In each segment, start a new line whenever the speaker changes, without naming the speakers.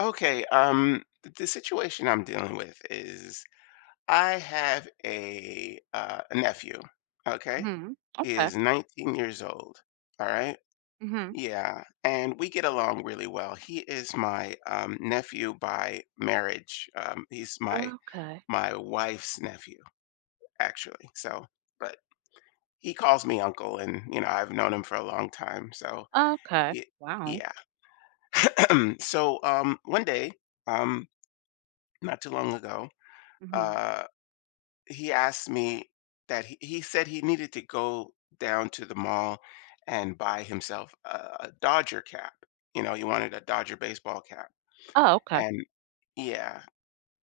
Okay, the situation I'm dealing with is I have a nephew. Okay,
Mhm.
he
Okay.
is 19 years old. All right,
Mhm.
yeah, and we get along really well. He is my nephew by marriage. He's my
Okay.
my wife's nephew, actually. So, but he calls me uncle, and you know I've known him for a long time. So,
Okay.
y-
Wow.
yeah. So, one day, um, not too long ago.
Mhm.
uh, he asked me that he said he needed to go down to the mall and buy himself a Dodger cap. You know, he wanted a Dodger baseball cap.
Oh, okay.
And yeah,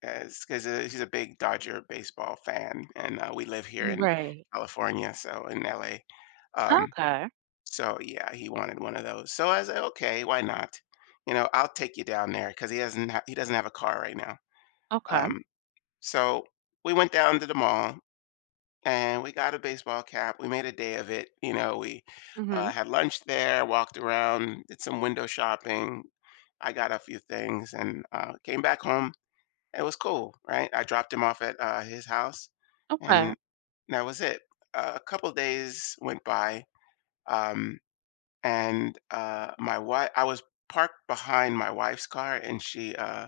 because he's a big Dodger baseball fan. And we live here in
Right.
California, so in LA. Um,
Okay.
so yeah, he wanted one of those. So I was like, okay, why not? You know, I'll take you down there because he doesn't have a car right now.
Okay.
Um, so we went down to the mall and we got a baseball cap. We made a day of it. You know, we
Mhm.
had lunch there, walked around, did some window shopping. I got a few things and came back home. It was cool, right? I dropped him off at his house,
Okay.
and that was it. A couple days went by, um, and my wife. I was parked behind my wife's car, and she uh,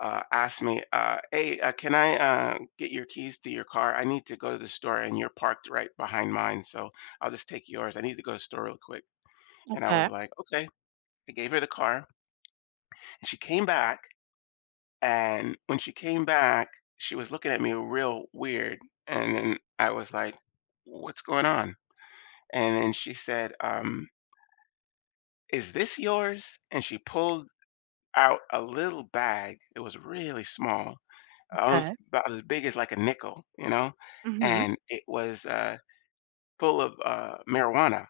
uh, asked me, "Hey, can I get your keys to your car? I need to go to the store, and you're parked right behind mine, so I'll just take yours. I need to go to the store real quick." And I was
Okay.
like, "Okay." I gave her the car, and she came back. And when she came back, she was looking at me real weird, and then I was like, "What's going on?" And then she said, "Is this yours?" And she pulled out a little bag. It was really small, almost
Okay.
about as big as like a nickel, you know,
Mhm.
and it was full of marijuana.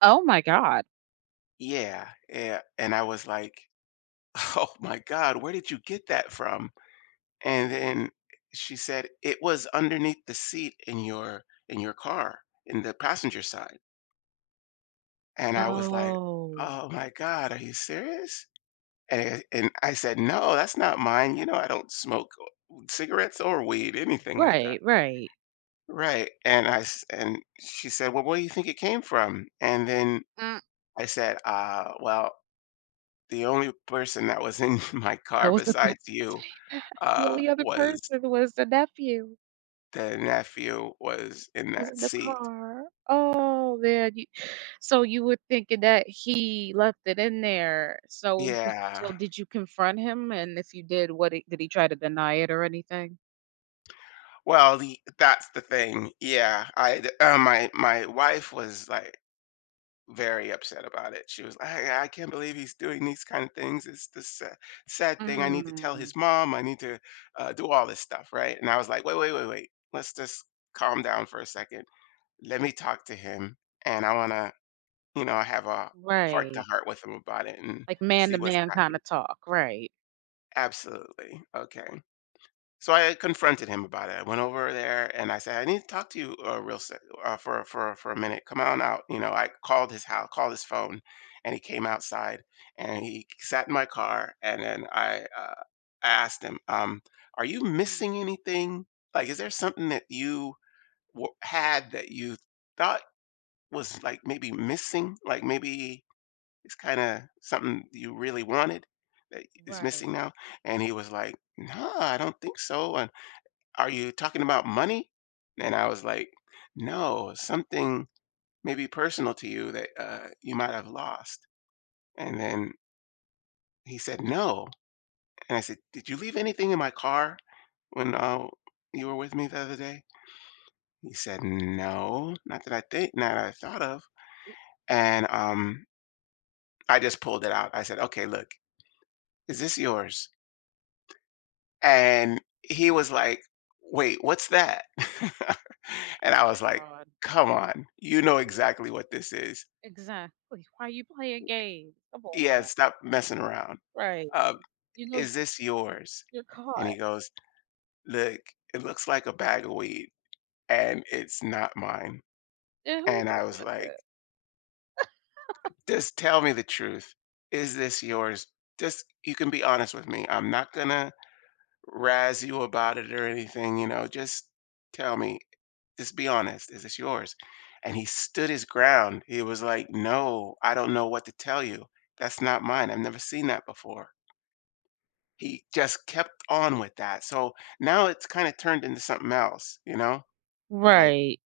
Oh my God.
Yeah, yeah, and I was like, "Oh my God, where did you get that from?" And then she said, "It was underneath the seat in your car in the passenger side." And I was like,
Oh.
"Oh my God, are you serious?" And I said, "No, that's not mine. You know, I don't smoke cigarettes or weed, anything like that."
Right, right.
Right. And and she said, "Well, where do you think it came from?" And then
Mm.
I said, well, the only person that was in my
I
car
was about to
besides you
say that. The only other
was
person was the nephew.
the nephew was in
Was
that
in the
seat."
car. Oh, man, you so you were thinking that he left it in there.
Yeah.
So did you confront him? And if you did, what did he try to deny it or anything?
Well, the that's the thing. Yeah. I my wife was like very upset about it. She was like, "I can't believe he's doing these kind of things. It's this sad thing. I need to tell
Mm,
his mom. I need to do all this stuff, right?" And I was like, "Wait, wait, wait, wait. Let's just calm down for a second. Let me talk to him, and I want to, you know, have a heart to
right.
heart with him about it and
Like man
see
to
what's
man
happening."
kinda talk, right.
Absolutely. Okay. So I confronted him about it. I went over there and I said, "I need to talk to you for a minute. Come on out." You know, I called his house, called his phone, and he came outside and he sat in my car. And then I asked him, "Are you
Mm,
missing anything? Like, is there something that had that you thought was like maybe missing? Like maybe it's kind of something you really wanted that is
right.
missing now?" And he was like, "No, I don't think so." "Are you talking about money?" And I was like, "No, something maybe personal to you that you might have lost." And then he said, "No." And I said, "Did you leave anything in my car when you were with me the other day?" He said, "No, not that I think, not that I thought of." And I just pulled it out. I said, "Okay, look, is this yours?" And he was like, "Wait, what's that?" And I
My
was like,
God.
"Come on, you know
Dude,
exactly what this is."
exactly. Why you playing games? Come on
Yeah,
now.
stop messing around.
Right.
Um,
You know
is
you're
this yours?
caught.
And he goes, look, it looks like a bag of weed and it's not mine.
And who's
And I was like,
that?
just tell me the truth. Is this yours? Just, you can be honest with me. I'm not gonna razz you about it or anything, you know, just tell me, just be honest. Is this yours? And he stood his ground. He was like, no, I don't know what to tell you. That's not mine. I've never seen that before. He just kept on with that, so now it's kinda turned into something else, you know? Like,
Right.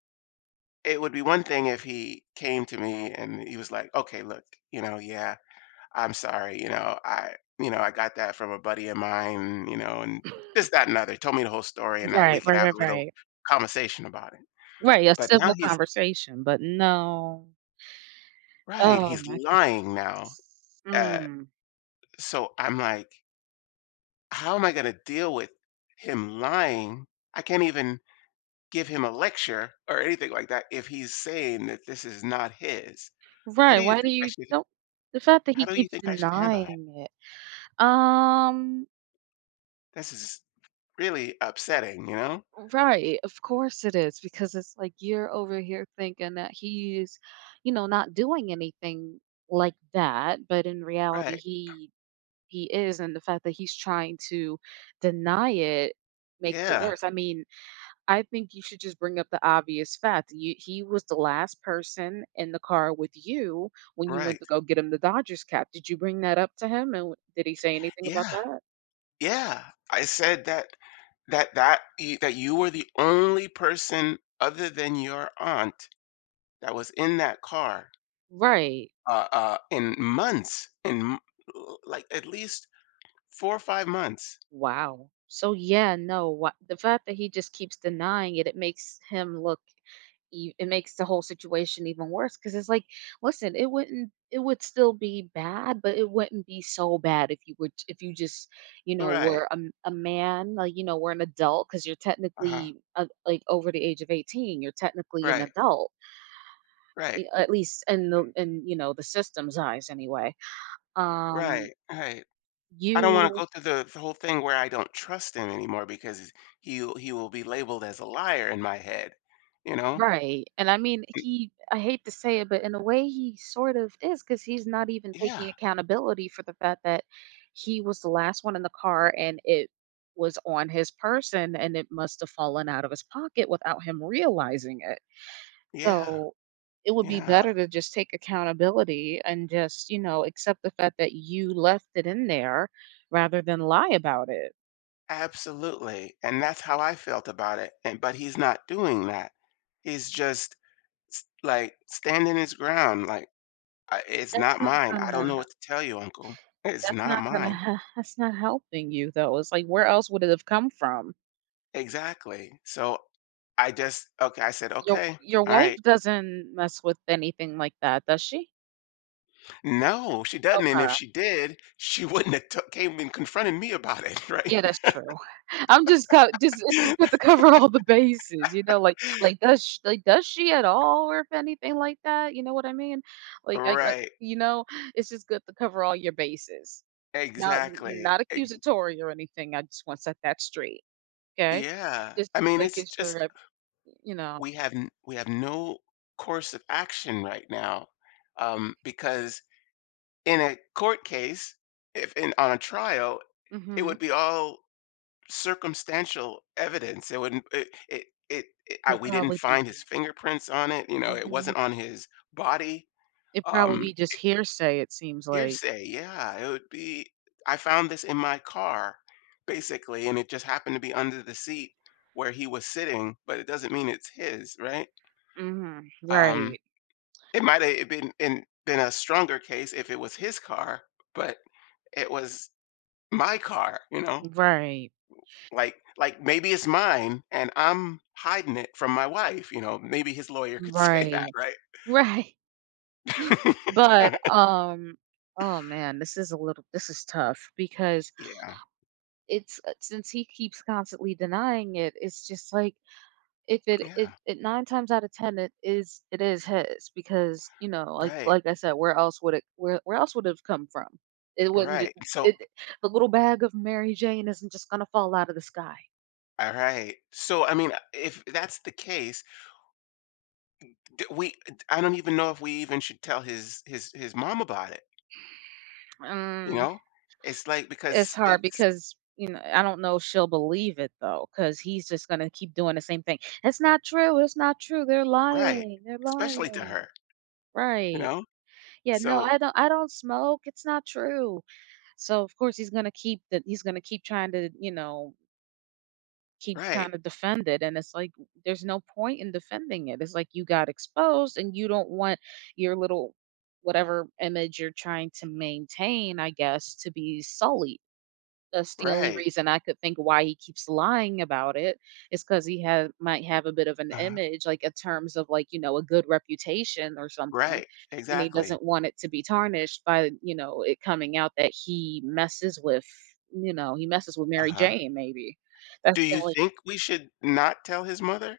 it would be one thing if he came to me and he was like, "Okay, look, you know, yeah, I'm sorry, you know, I got that from a buddy of mine, you know, and this, that, and other." Told me the whole story, and that we
Right,
could
right,
have
right,
a little
right.
conversation about it.
Right, a
But now
civil
he's
conversation, but no.
right,
Oh
he's
my goodness.
lying now, uh,
Mm.
so I'm like, how am I gonna deal with him lying? I can't even give him a lecture or anything like that if he's saying that this is not his. How
Right,
do you
why do
think I
you
should
don't the fact that
how
he
do you
keeps
think I should handle that?
denying it. Um,
This is really upsetting, you know?
right, of course it is because it's like you're over here thinking that he's not doing anything like that, but in reality
Right.
he is, and the fact that he's trying to deny it makes it
Yeah.
worse. I mean, I think you should just bring up the obvious fact. He was the last person in the car with you when you went
Right.
to go get him the Dodgers cap. Did you bring that up to him? And did he say anything about
Yeah.
that?
Yeah. I said that that you were the only person other than your aunt that was in that car,
Right.
in months, like at least four or five months.
Wow. So yeah, no, the fact that he just keeps denying it, it makes him look it makes the whole situation even worse because it's like, listen, it wouldn't it would still be bad, but it wouldn't be so bad if if you just
Right.
were a, a man, like, were an adult, because you're
Uh huh.
technically like over the age of 18, you're technically an
Right.
adult,
Right.
at least in the in you know the system's eyes anyway. Um
Right. Right. I don't wanna
you
go through the whole thing where I don't trust him anymore because he will be labeled as a liar in my head, you know?
Right, and I mean, he I hate to say it, but in a way he sort of is because he's not even
Yeah,
taking accountability for the fact that he was the last one in the car, and it was on his person, and it must have fallen out of his pocket without him realizing it.
yeah,
So, it would be
yeah,
better to just take accountability and just accept the fact that you left it in there rather than lie about it.
absolutely, and that's how I felt about it, and but he's not doing that. He's just s like, standing his ground, like, "I it's
That's
not
not
mine. I don't know
gonna
what to tell you, uncle. It's not mine."
That's not helping you, though. It's like, where else would it have come from?
Exactly, so I just okay, I said,
Your
"Okay,
your wife
alright."
doesn't mess with anything like that, does she?
No, she doesn't, and if
Okay.
she did, she wouldn't have t came and confronted me about it, right?
Yeah, that's true. I'm just co just it's just good to cover all the bases, you know, like, does sh like, does she at all or if anything like that, you know what I mean? Like,
Right,
you know, it's just good to cover all your bases. Not
exactly,
not
ex
accusatory or anything, I just wanna set that straight, okay?
yeah,
Just
I mean, it's
making
just
sure that, you know
we have no course of action right now, because in a court case, if in on a trial, it
Mhm.
would be all circumstantial evidence, it wouldn't it it it it I
It'll
we didn't
probably be
find his fingerprints on it, you know, it
mhm.
wasn't on his body,
It'd probably
um
be just hearsay, it seems like.
Hearsay, yeah, it would be I found this in my car, basically, and it just happened to be under the seat where he was sitting, but it doesn't mean it's his, right?
Mhm.
Um,
Right,
it might have been a stronger case if it was his car, but it was my car, you know?
right,
Like maybe it's mine and I'm hiding it from my wife, you know? Maybe his lawyer could say that,
right,
right?
right. But, oh, man, this is tough because
Yeah.
it's since he keeps constantly denying it, it's just like if it
Yeah.
it it 9 times out of 10, it is his because like
Right.
like I said, where else would it have come from? It wouldn't
Right. So
it The little bag of Mary Jane isn't just gonna fall out of the sky.
alright. So, I mean, if that's the case, d we I don't even know if we even should tell his mom about it, you
Mm,
know? It's like
it's
because
hard
it's
because I don't know if she'll believe it though, because he's just gonna keep doing the same thing. "It's not true, it's not true. They're
right,
lying, they're
especially to
lying."
her, you
Right.
know?
Yeah, "No,
So
I don't smoke. It's not true." So, of course, he's gonna keep that. He's gonna keep trying to, you know, keep
right,
trying to defend it, and it's like, there's no point in defending it. It's like you got exposed and you don't want your little whatever image you're trying to maintain, I guess, to be sullied. That's the only
right,
reason I could think why he keeps lying about it is because he had might have a bit of an
uh
image, like, in terms of, like, a good reputation or something,
right,
and he
exactly,
doesn't want it to be tarnished by, it coming out that he messes with, you know, he messes with Mary
uh-huh.
Jane, maybe. That's
Do
the
you
only
think we should not tell his mother?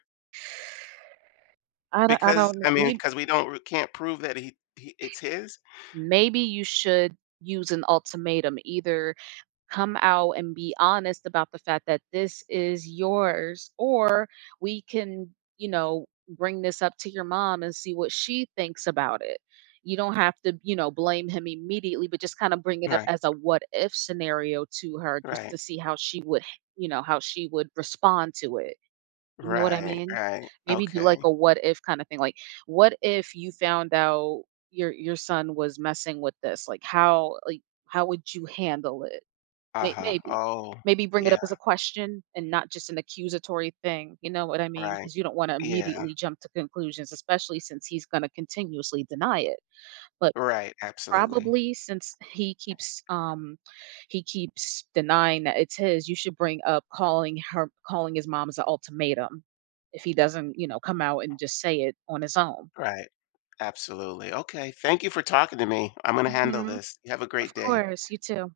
I don't I
Because,
don't know.
I mean,
maybe
because we can't prove that he it's his?
maybe you should use an ultimatum. Either come out and be honest about the fact that this is yours, or we can bring this up to your mom and see what she thinks about it. You don't have to blame him immediately, but just kind of bring it up
Right,
as a what if scenario to her just
right,
to see how she would respond to it, you know what I
right,
mean?
right,
Maybe do like
okay,
a what if kind of thing, like, what if you found out your son was messing with this, like, how like how would you handle it? May
uh-huh,
maybe.
oh,
Maybe bring it
yeah,
up as a question and not just an accusatory thing, you know what I mean?
right,
Because you don't wanna
yeah.
immediately jump to conclusions, especially since he's gonna continuously deny it. But
Right, absolutely.
probably since he keeps denying that it's his, you should bring up calling her calling his mom as an ultimatum if he doesn't, come out and just say it on his own.
Right. Absolutely. Okay, thank you for talking to me. I'm gonna handle
Mhm.
this. You have a
Of
great day.
course, you too.